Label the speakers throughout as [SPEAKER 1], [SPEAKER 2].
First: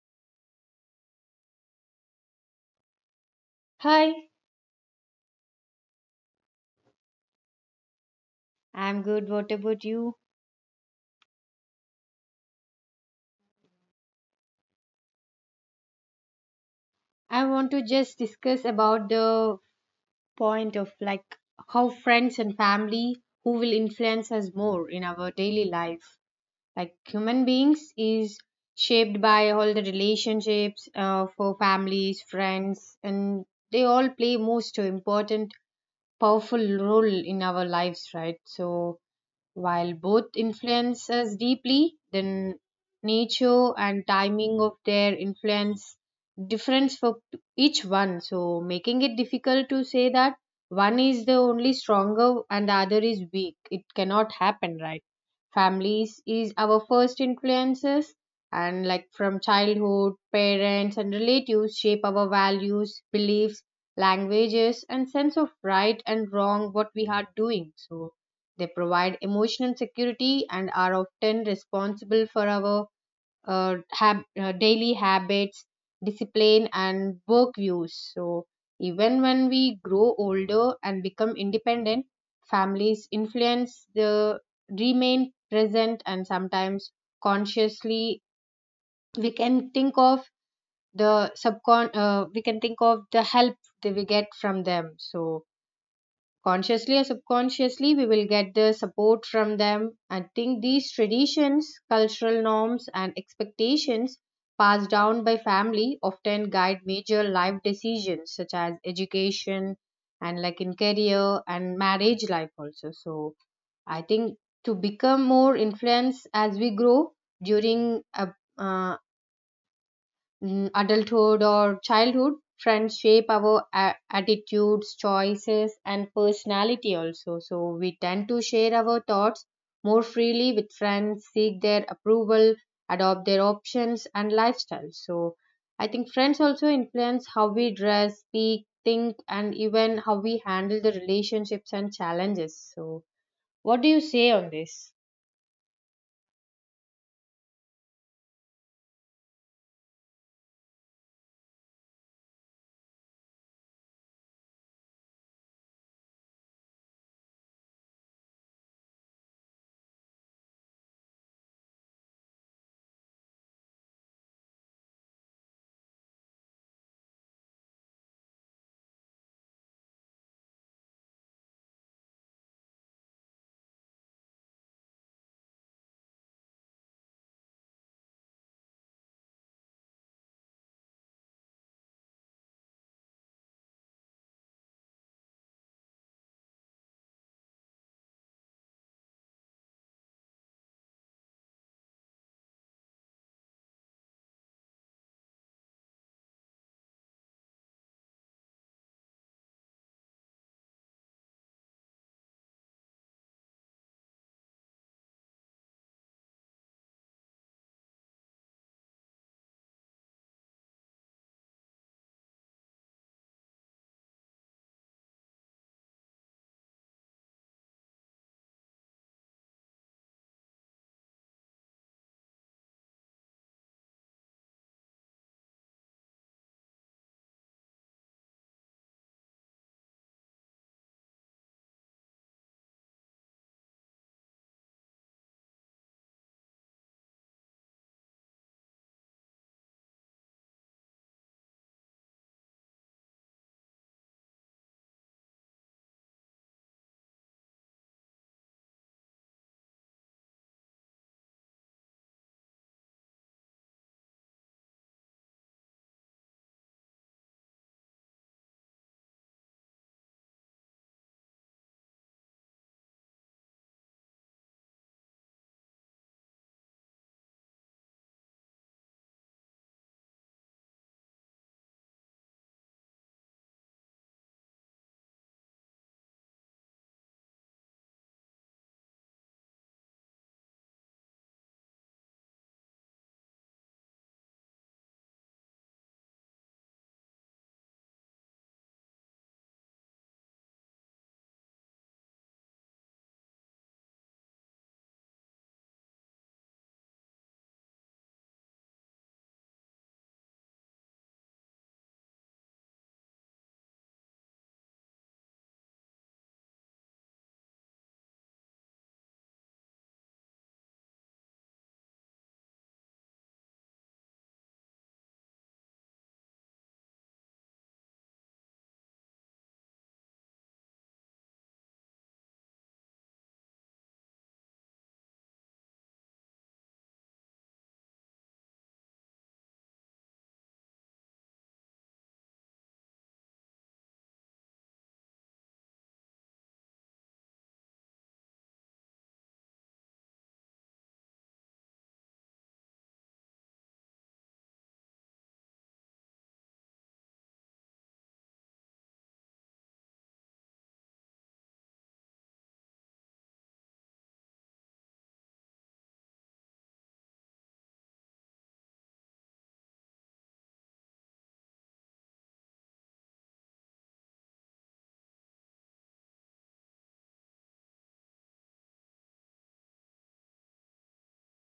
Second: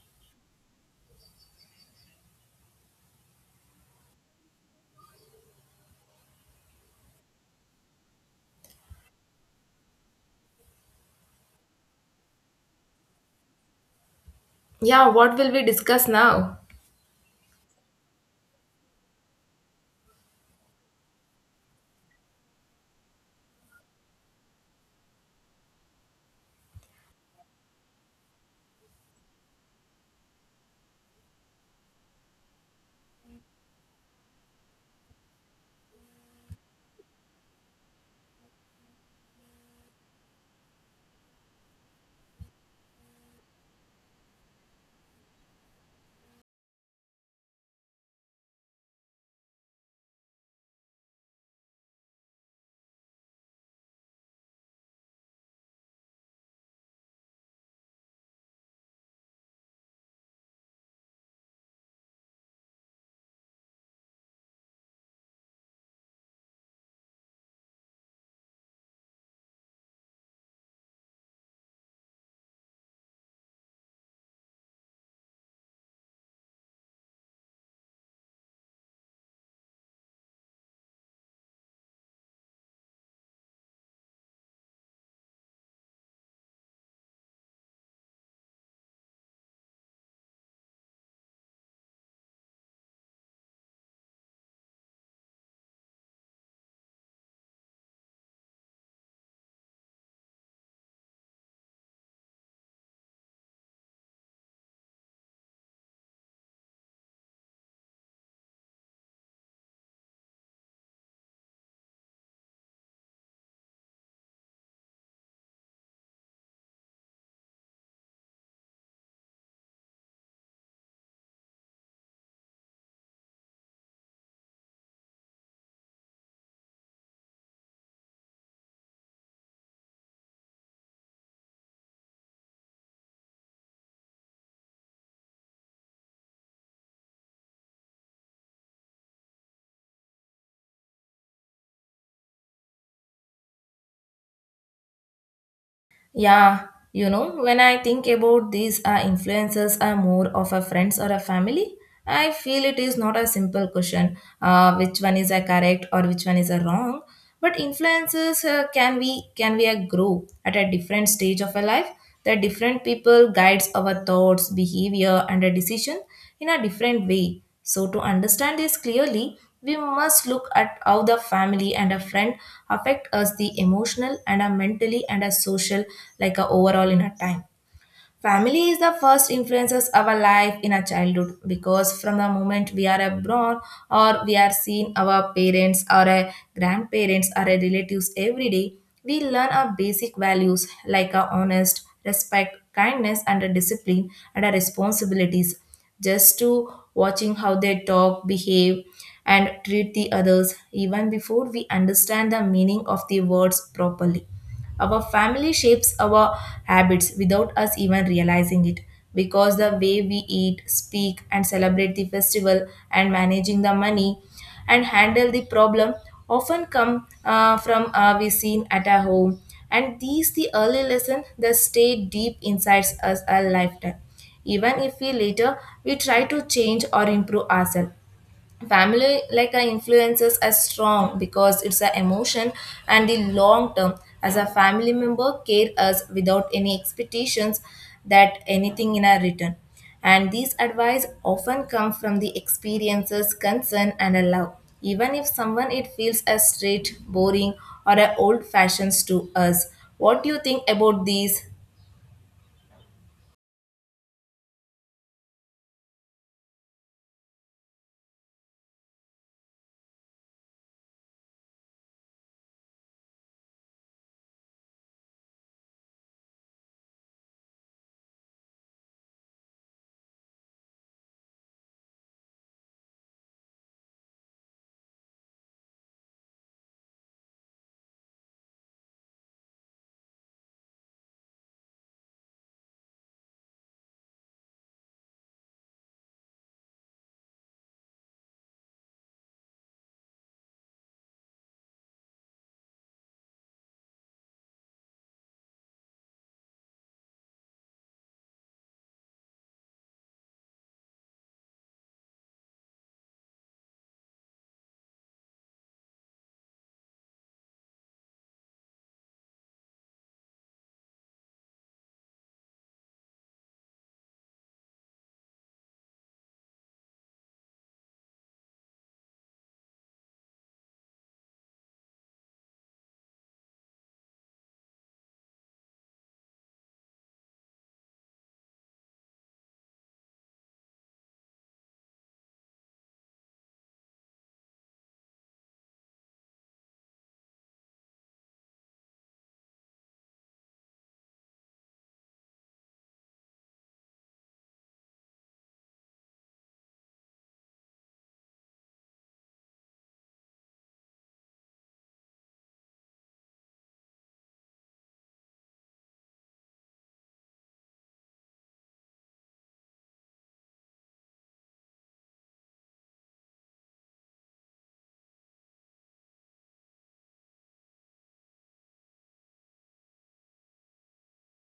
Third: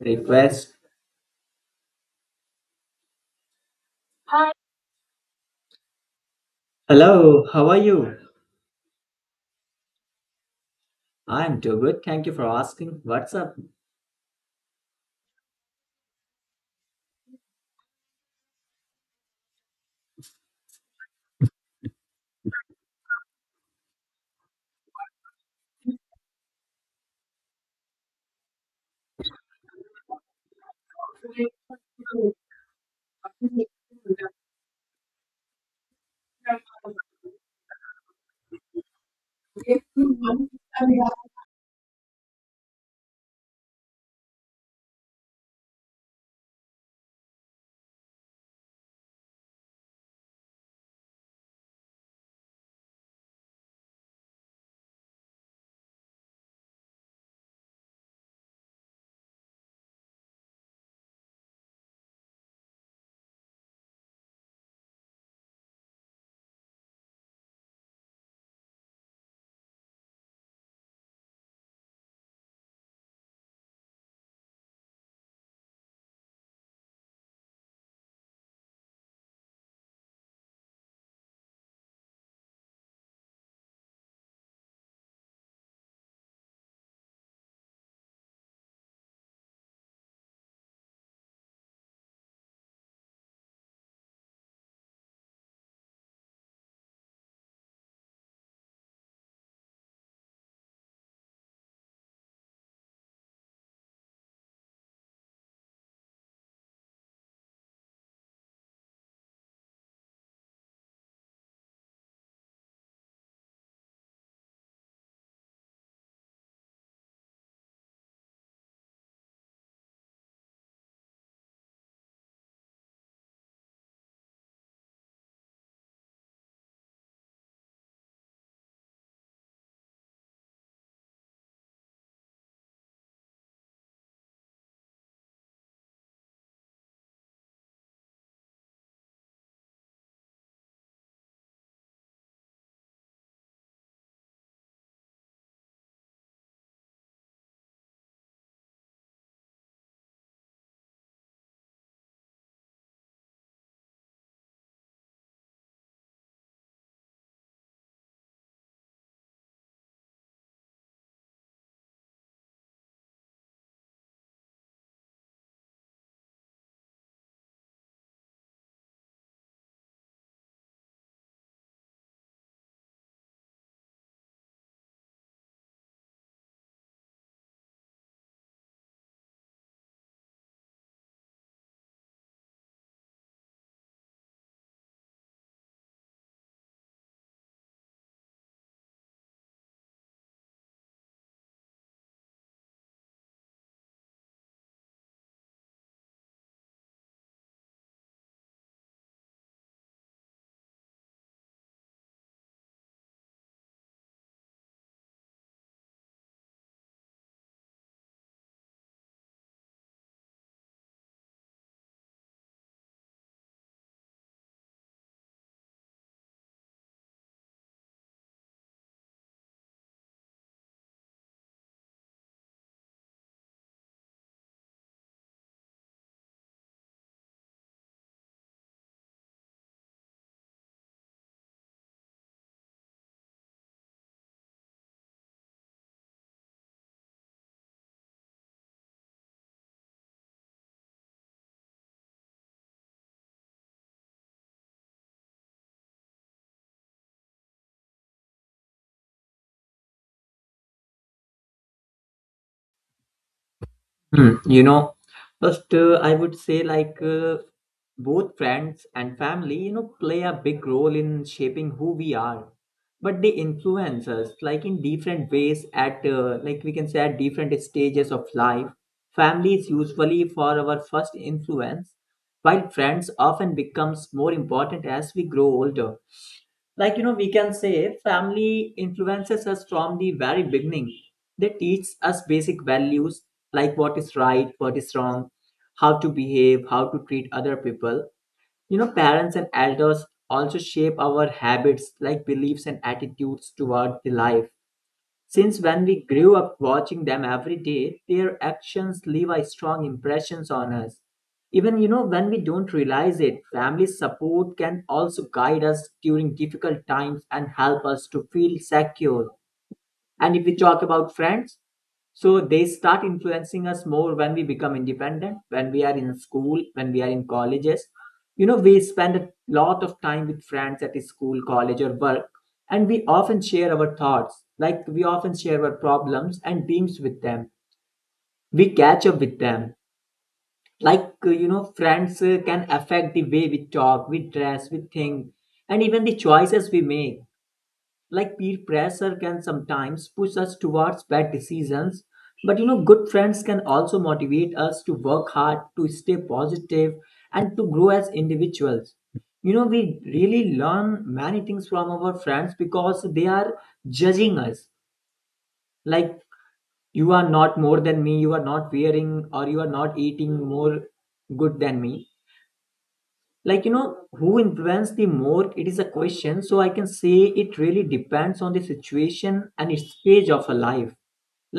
[SPEAKER 1] Request.
[SPEAKER 2] Hi,
[SPEAKER 1] Hi. Hello, how are you?
[SPEAKER 2] I'm good. What about you?
[SPEAKER 1] I'm too good. Thank you for asking. What's up?
[SPEAKER 3] Yeah, what will we discuss now?
[SPEAKER 2] I want to just discuss about the point of like how friends and family who will influence us more in our daily life. Like human beings is shaped by all the relationships for families, friends, and they all play most important powerful role in our lives, right? So while both influence us deeply, then nature and timing of their influence difference for each one, so making it difficult to say that one is the only stronger and the other is weak. It cannot happen, right? Families is our first influences, and like from childhood parents and relatives shape our values, beliefs, languages and sense of right and wrong what we are doing. So they provide emotional security and are often responsible for our daily habits, discipline, and work views. So, even when we grow older and become independent, families influence the remain present, and sometimes consciously we can think of the subcon we can think of the help that we get from them. So consciously or subconsciously we will get the support from them. I think these traditions, cultural norms and expectations passed down by family often guide major life decisions such as education and like in career and marriage life also. So I think to become more influenced as we grow during uh, adulthood or childhood, friends shape our attitudes, choices and personality also. So we tend to share our thoughts more freely with friends, seek their approval, adopt their options and lifestyles. So I think friends also influence how we dress, speak, think and even how we handle the relationships and challenges. So what do you say on this?
[SPEAKER 3] Yeah, you know, when I think about these influences are more of a friends or a family, I feel it is not a simple question which one is a correct or which one is a wrong. But influences uh, can be a grow at a different stage of a life. The different people guides our thoughts, behavior, and a decision in a different way. So, to understand this clearly, we must look at how the family and a friend affect us the emotional and a mentally and a social like a overall in a time. Family is the first influences our life in our childhood because from the moment we are born or we are seeing our parents or a grandparents or a relatives every day, we learn our basic values like our honest, respect, kindness, and a discipline and our responsibilities. Just to watching how they talk, behave, and treat the others even before we understand the meaning of the words properly, our family shapes our habits without us even realizing it because the way we eat, speak, and celebrate the festival and managing the money and handle the problem often come from we seen at our home, and these the early lesson that stay deep inside us a lifetime even if we later we try to change or improve ourselves. Family like influences are strong because it's an emotion and the long term, as a family member care us without any expectations that anything in our return, and these advice often come from the experiences concern and a love even if someone it feels as straight boring or old fashions to us. What do you think about these?
[SPEAKER 1] Hmm, you know, first I would say both friends and family, you know, play a big role in shaping who we are. But they influence us like in different ways at like we can say at different stages of life. Family is usually for our first influence, while friends often becomes more important as we grow older. Like, you know, we can say family influences us from the very beginning. They teach us basic values, like what is right, what is wrong, how to behave, how to treat other people. You know, parents and elders also shape our habits, like beliefs and attitudes toward the life, since when we grew up watching them every day, their actions leave a strong impressions on us. Even, you know, when we don't realize it, family support can also guide us during difficult times and help us to feel secure. And if we talk about friends, so they start influencing us more when we become independent, when we are in school, when we are in colleges. You know, we spend a lot of time with friends at school, college, or work, and we often share our thoughts, like we often share our problems and dreams with them. We catch up with them. Like, you know, friends can affect the way we talk, we dress, we think, and even the choices we make. Like peer pressure can sometimes push us towards bad decisions, but you know, good friends can also motivate us to work hard, to stay positive and to grow as individuals. You know, we really learn many things from our friends because they are judging us, like you are not more than me, you are not wearing or you are not eating more good than me. Like, you know, who influence the more, it is a question. So I can say it really depends on the situation and its stage of a life.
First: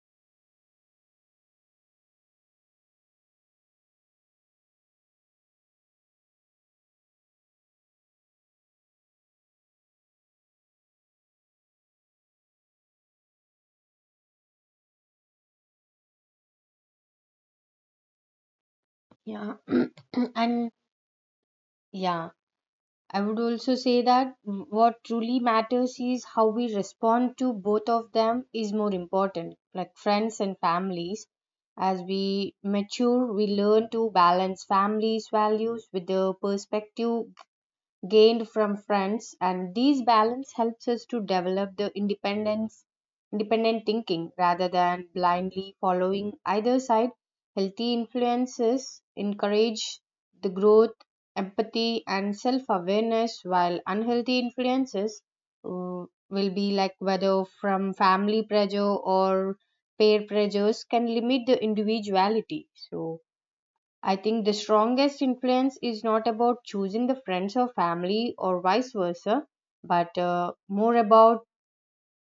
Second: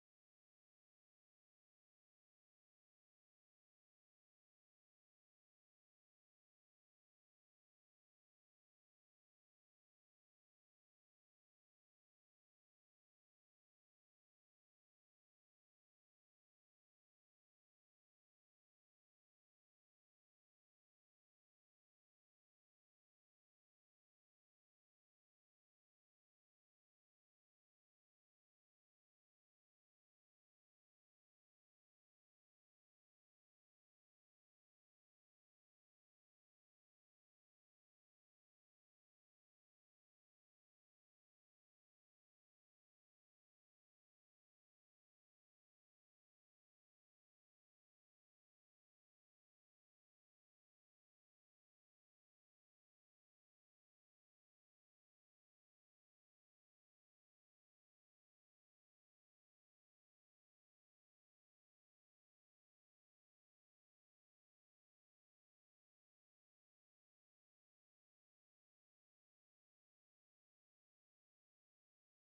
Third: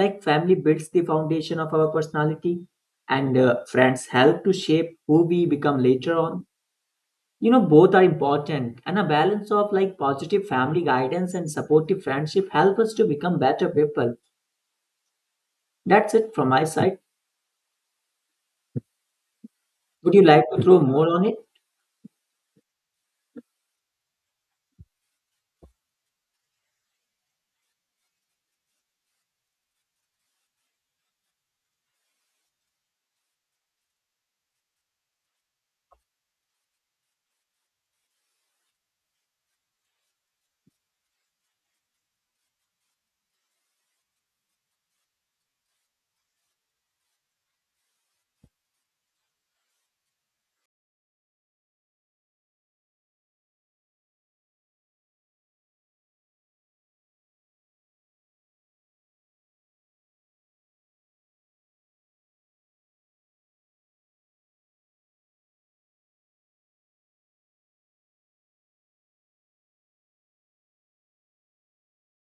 [SPEAKER 1] Like family builds the foundation of our personality, and friends help to shape who we become later on. You know, both are important, and a balance of like positive family guidance and supportive friendship help us to become better people. That's it from my side.
[SPEAKER 2] Yeah
[SPEAKER 1] Would you like to
[SPEAKER 2] and
[SPEAKER 1] throw more on it?
[SPEAKER 2] yeah, I would also say that what truly matters is how we respond to both of them is more important, like friends and families. As we mature, we learn to balance family's values with the perspective gained from friends, and these balance helps us to develop the independence, independent thinking rather than blindly following either side. Healthy influences encourage the growth, empathy and self awareness, while unhealthy influences uh, will be like whether from family pressure or peer pressures can limit the individuality. So I think the strongest influence is not about choosing the friends or family or vice versa, but more about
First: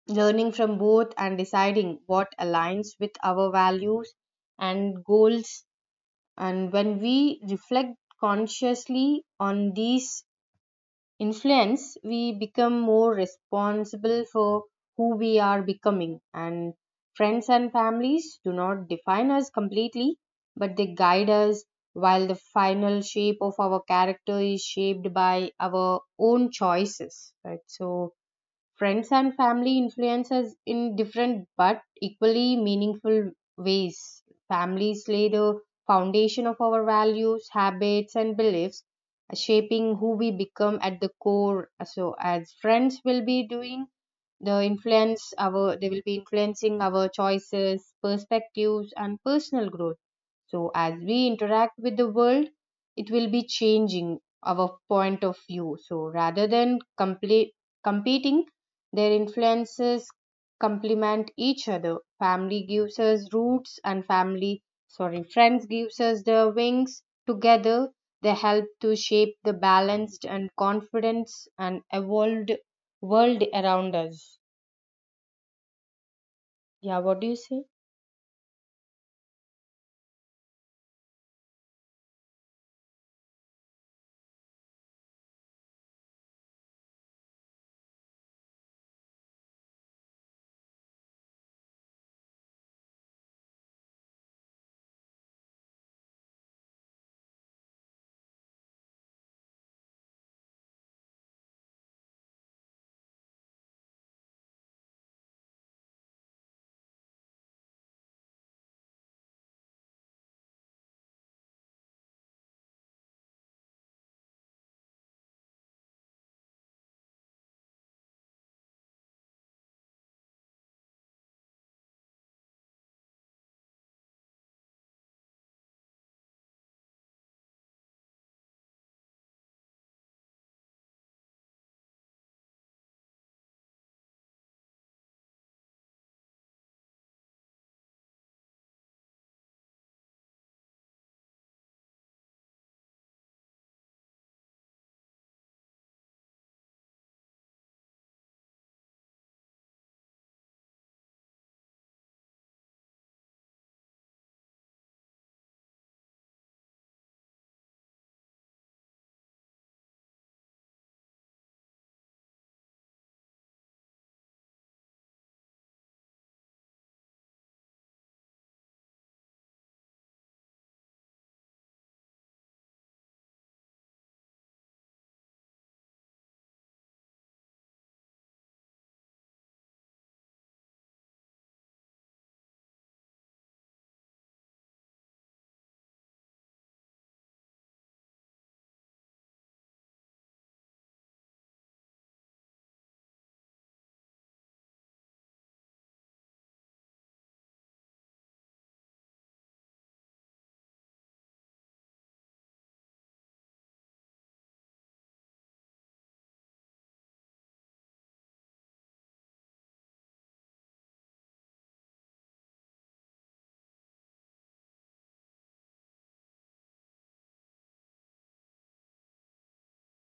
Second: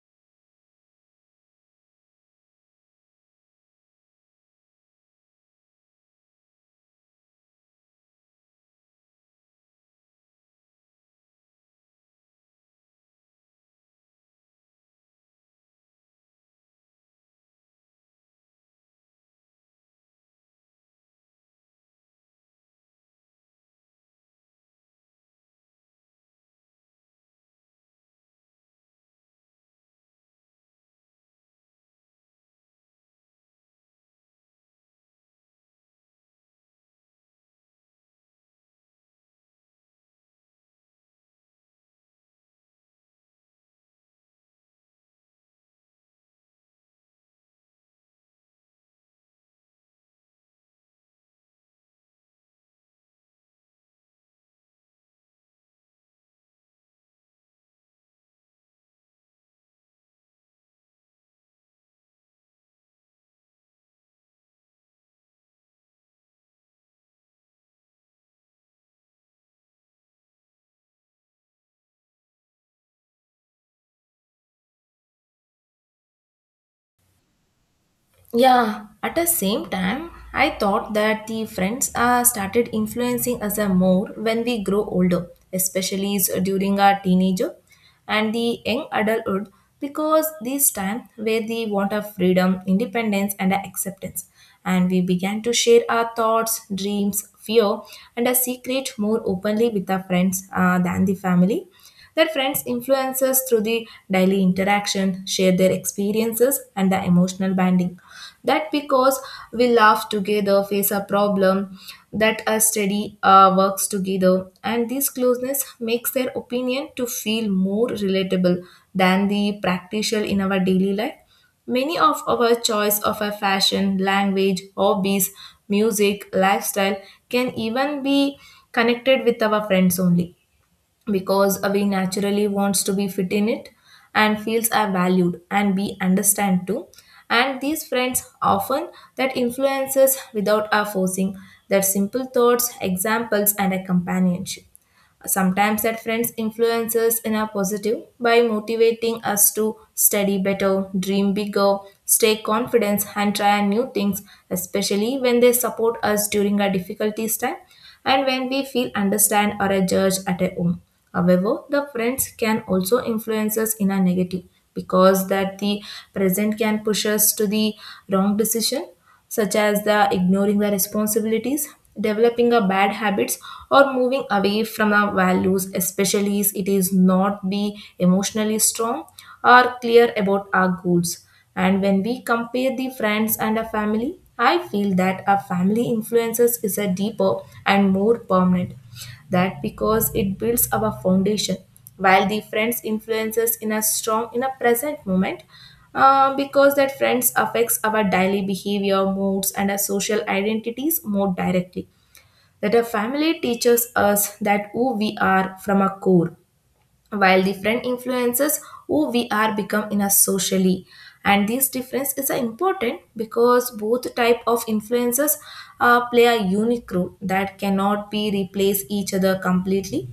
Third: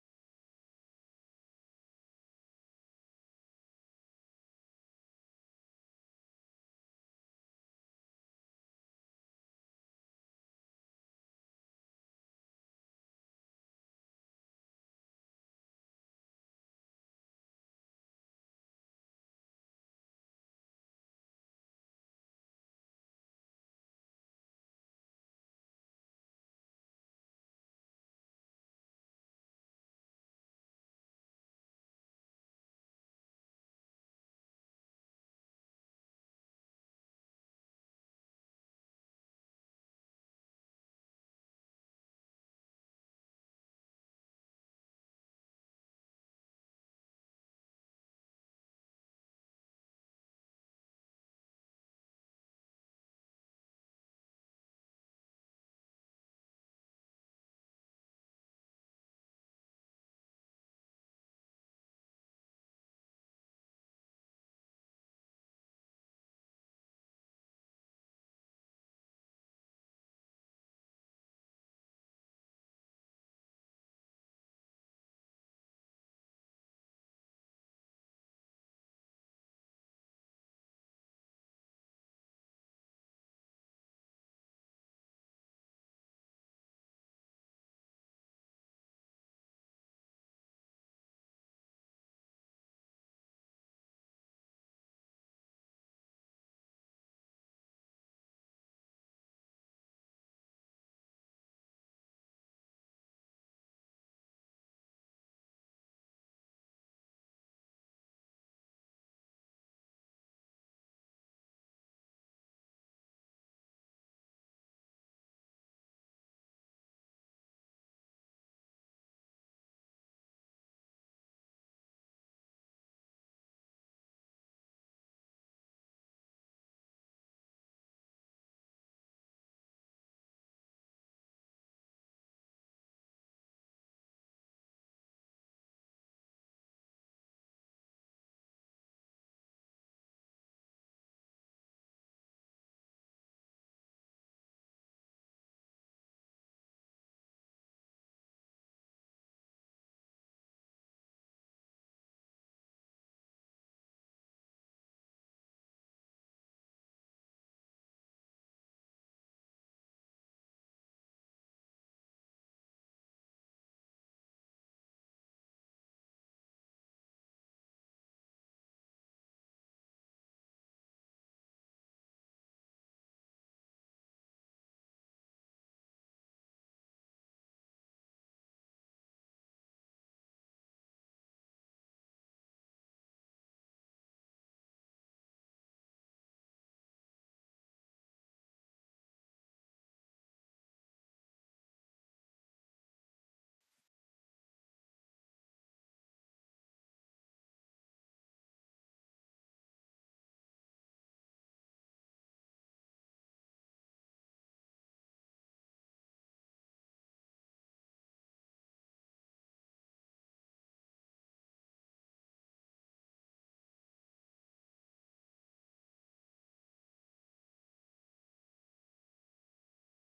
[SPEAKER 2] learning from both and deciding what aligns with our values and goals. And when we reflect consciously on these influence, we become more responsible for who we are becoming. And friends and families do not define us completely, but they guide us, while the final shape of our character is shaped by our own choices, right? So friends and family influences in different but equally meaningful ways. Families lay the foundation of our values, habits, and beliefs, shaping who we become at the core. So, as friends will be doing, the influence our they will be influencing our choices, perspectives and personal growth, so as we interact with the world it will be changing our point of view. So rather than complete competing, their influences complement each other. Family gives us roots and family, sorry, friends gives us the wings. Together they help to shape the balanced and confidence and evolved world around us. Yeah, what do you say?
[SPEAKER 3] Yeah, at the same time, I thought that the friends started influencing us more when we grow older, especially during our teenager and the young adulthood, because this time where the want of freedom, independence, and acceptance, and we began to share our thoughts, dreams, fear, and a secret more openly with our friends than the family. Their friends influence us through the daily interaction, share their experiences, and the emotional bonding. That because we laugh together, face a problem, that a study works together, and this closeness makes their opinion to feel more relatable than the practical in our daily life. Many of our choice of a fashion, language, hobbies, music, lifestyle can even be connected with our friends only because we naturally wants to be fit in it and feels are valued and be understand too, and these friends often that influences without our forcing, that simple thoughts examples and a companionship. Sometimes that friends influence us in a positive by motivating us to study better, dream bigger, stay confident and try new things, especially when they support us during our difficulties time and when we feel understand or are judged at our home. However, the friends can also influence us in a negative because that the present can push us to the wrong decision such as the ignoring the responsibilities, developing a bad habits, or moving away from our values, especially if it is not be emotionally strong or clear about our goals. And when we compare the friends and a family, I feel that a family influences is a deeper and more permanent, that because it builds our foundation while the friends influences in a strong in a present moment, because that friends affects our daily behavior moods and our social identities more directly, that a family teaches us that who we are from our core while different influences who we are become in us socially. And this difference is important because both type of influences play a unique role that cannot be replaced each other completely.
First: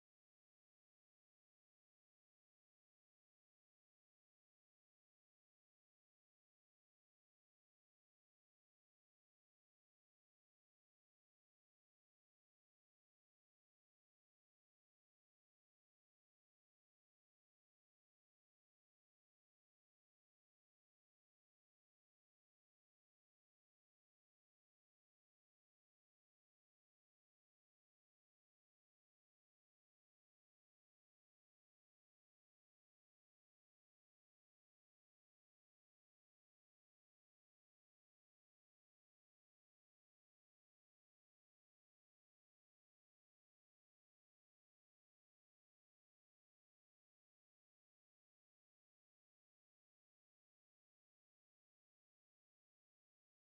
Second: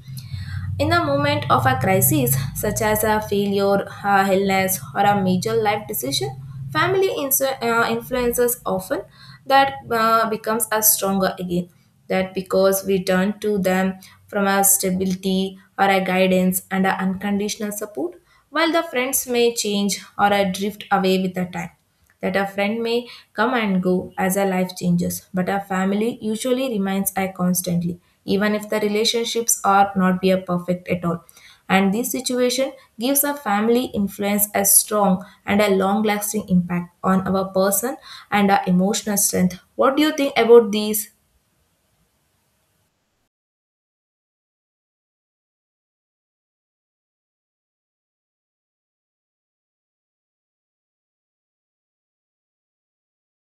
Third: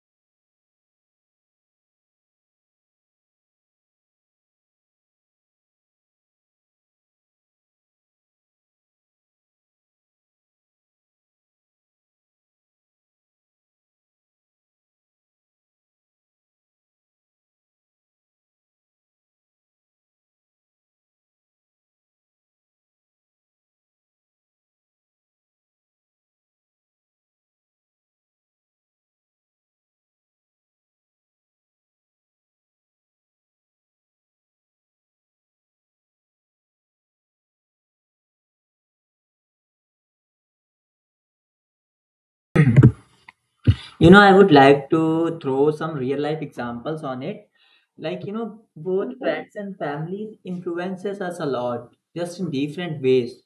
[SPEAKER 3] In the moment of a crisis, such as a failure, a illness, or a major life decision, family influences often that becomes us stronger again. That because we turn to them from our stability or a guidance and our unconditional support. While the friends may change or I drift away with the time, that a friend may come and go as our life changes, but a family usually remains I constantly, even if the relationships are not be a perfect at all. And this situation gives a family influence a strong and a long lasting impact on our person and our emotional strength. What do you think about these?
[SPEAKER 1] You know, I would like to throw some real life examples on it. Like, you know, both friends and families influences us a lot, just in different ways.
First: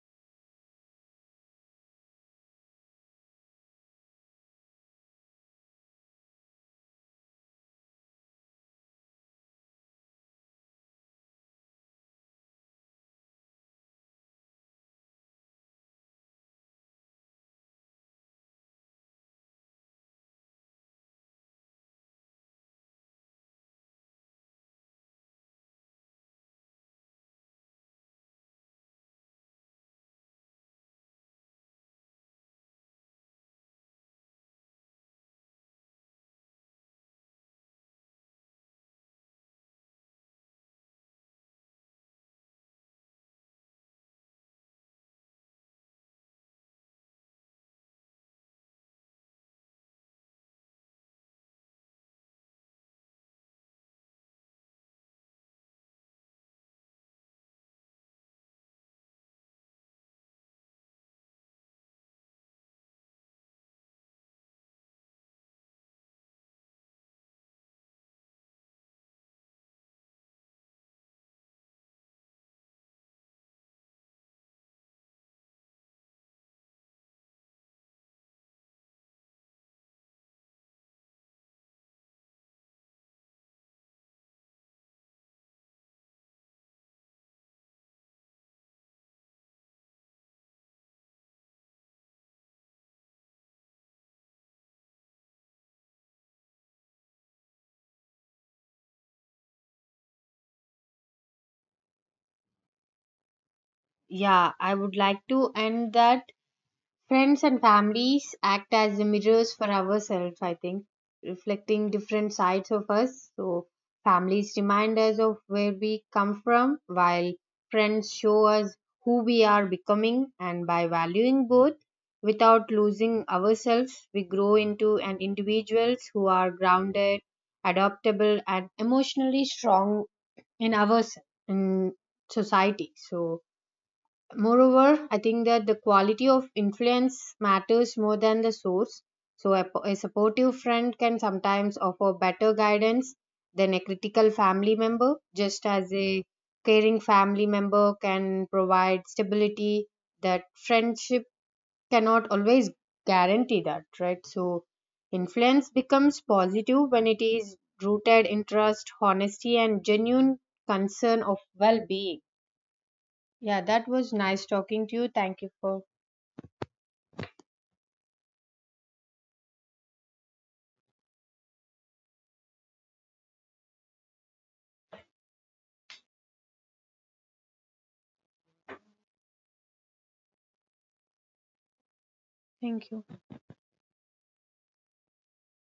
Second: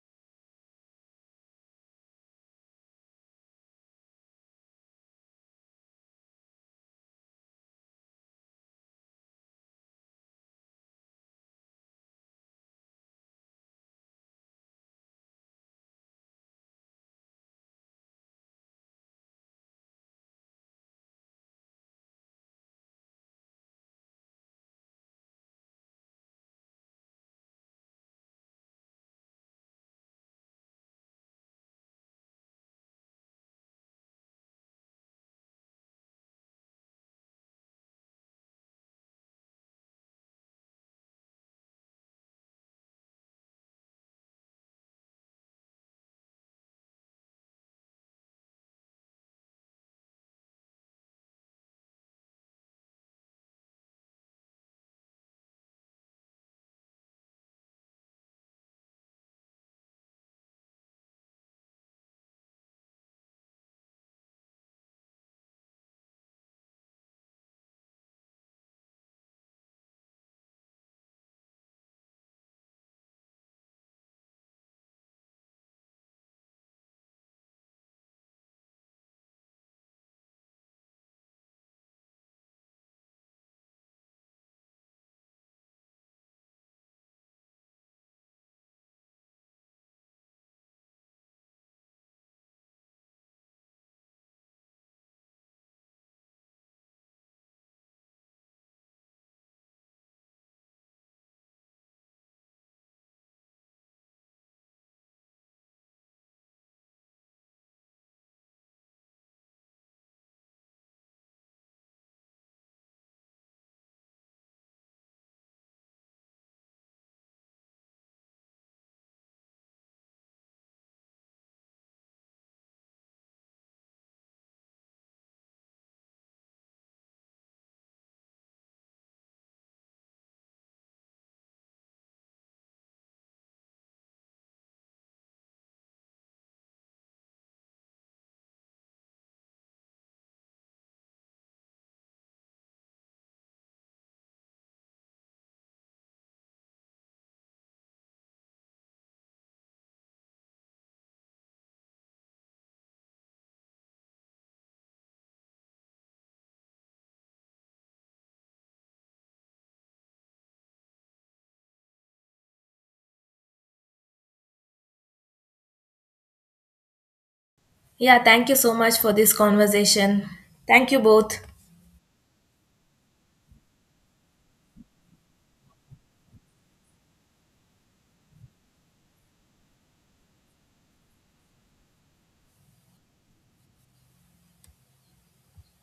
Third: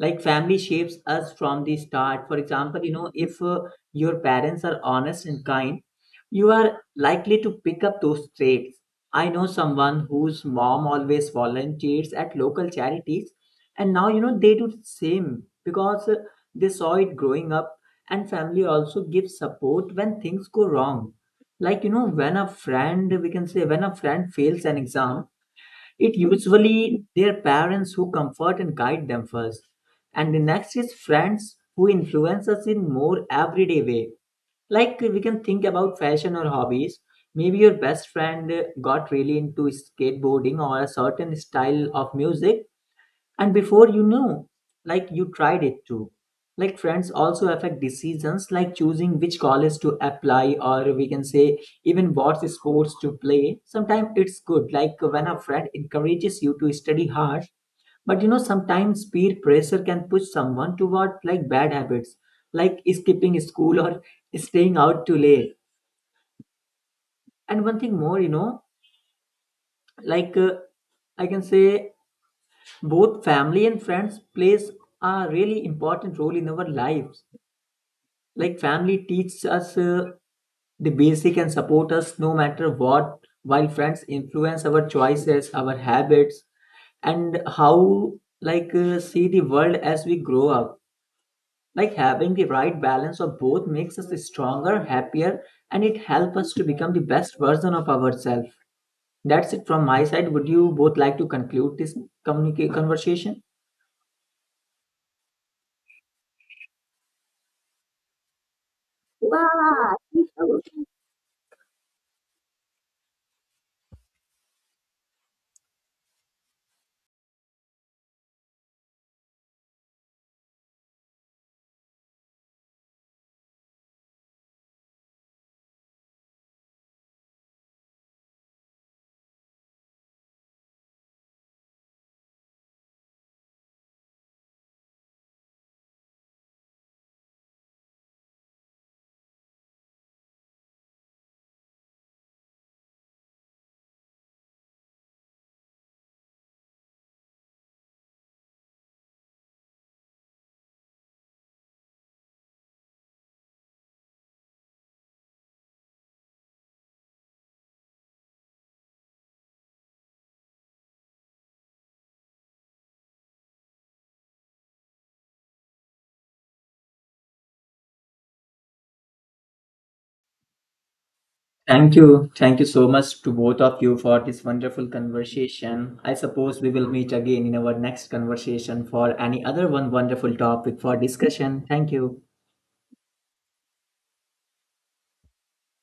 [SPEAKER 1] Like family shapes us from the start. For example, you know, if your parents are honest and kind, you are likely to pick up those traits. I know someone whose mom always volunteers at local charities, and now you know they do the same because they saw it growing up. And family also gives support when things go wrong, like you know, when a friend, we can say, when a friend fails an exam, it usually their parents who comfort and guide them first. And the next is friends who influence us in more everyday way. Like we can think about fashion or hobbies. Maybe your best friend got really into skateboarding or a certain style of music, and before you know, like you tried it too. Like friends also affect decisions, like choosing which college to apply, or we can say even what sports to play. Sometimes it's good, like when a friend encourages you to study hard, but you know, sometimes peer pressure can push someone toward like bad habits, like skipping school or staying out too late. And one thing more, you know, like uh, I can say both family and friends plays a really important role in our lives. Like family teaches us the basic and support us no matter what, while friends influence our choices, our habits, and how, see the world as we grow up. Like having the right balance of both makes us stronger, happier, and it helps us to become the best version of ourselves. That's it from my side. Would you both like to conclude this conversation?
[SPEAKER 2] Yeah, I would like to end that friends and families act as the mirrors for
[SPEAKER 1] Wow.
[SPEAKER 2] ourselves, I think, reflecting different sides of us. So, families remind us of where we come from, while friends show us who we are becoming. And by valuing both without losing ourselves, we grow into an individuals who are grounded, adaptable, and emotionally strong in ourselves in society. So, moreover I think that the quality of influence matters more than the source. So a supportive friend can sometimes offer better guidance than a critical family member, just as a caring family member can provide stability that friendship cannot always guarantee, that right? So influence becomes positive when it is rooted in trust, honesty and genuine concern of well-being. Yeah, that was nice talking to you. Thank you for.
[SPEAKER 3] Yeah, thank you so much for this conversation. Thank you both.
[SPEAKER 1] Thank you. Thank you so much to both of you for this wonderful conversation. I suppose we will meet again in our next conversation for any other one wonderful topic for discussion. Thank you.
[SPEAKER 2] Thank you.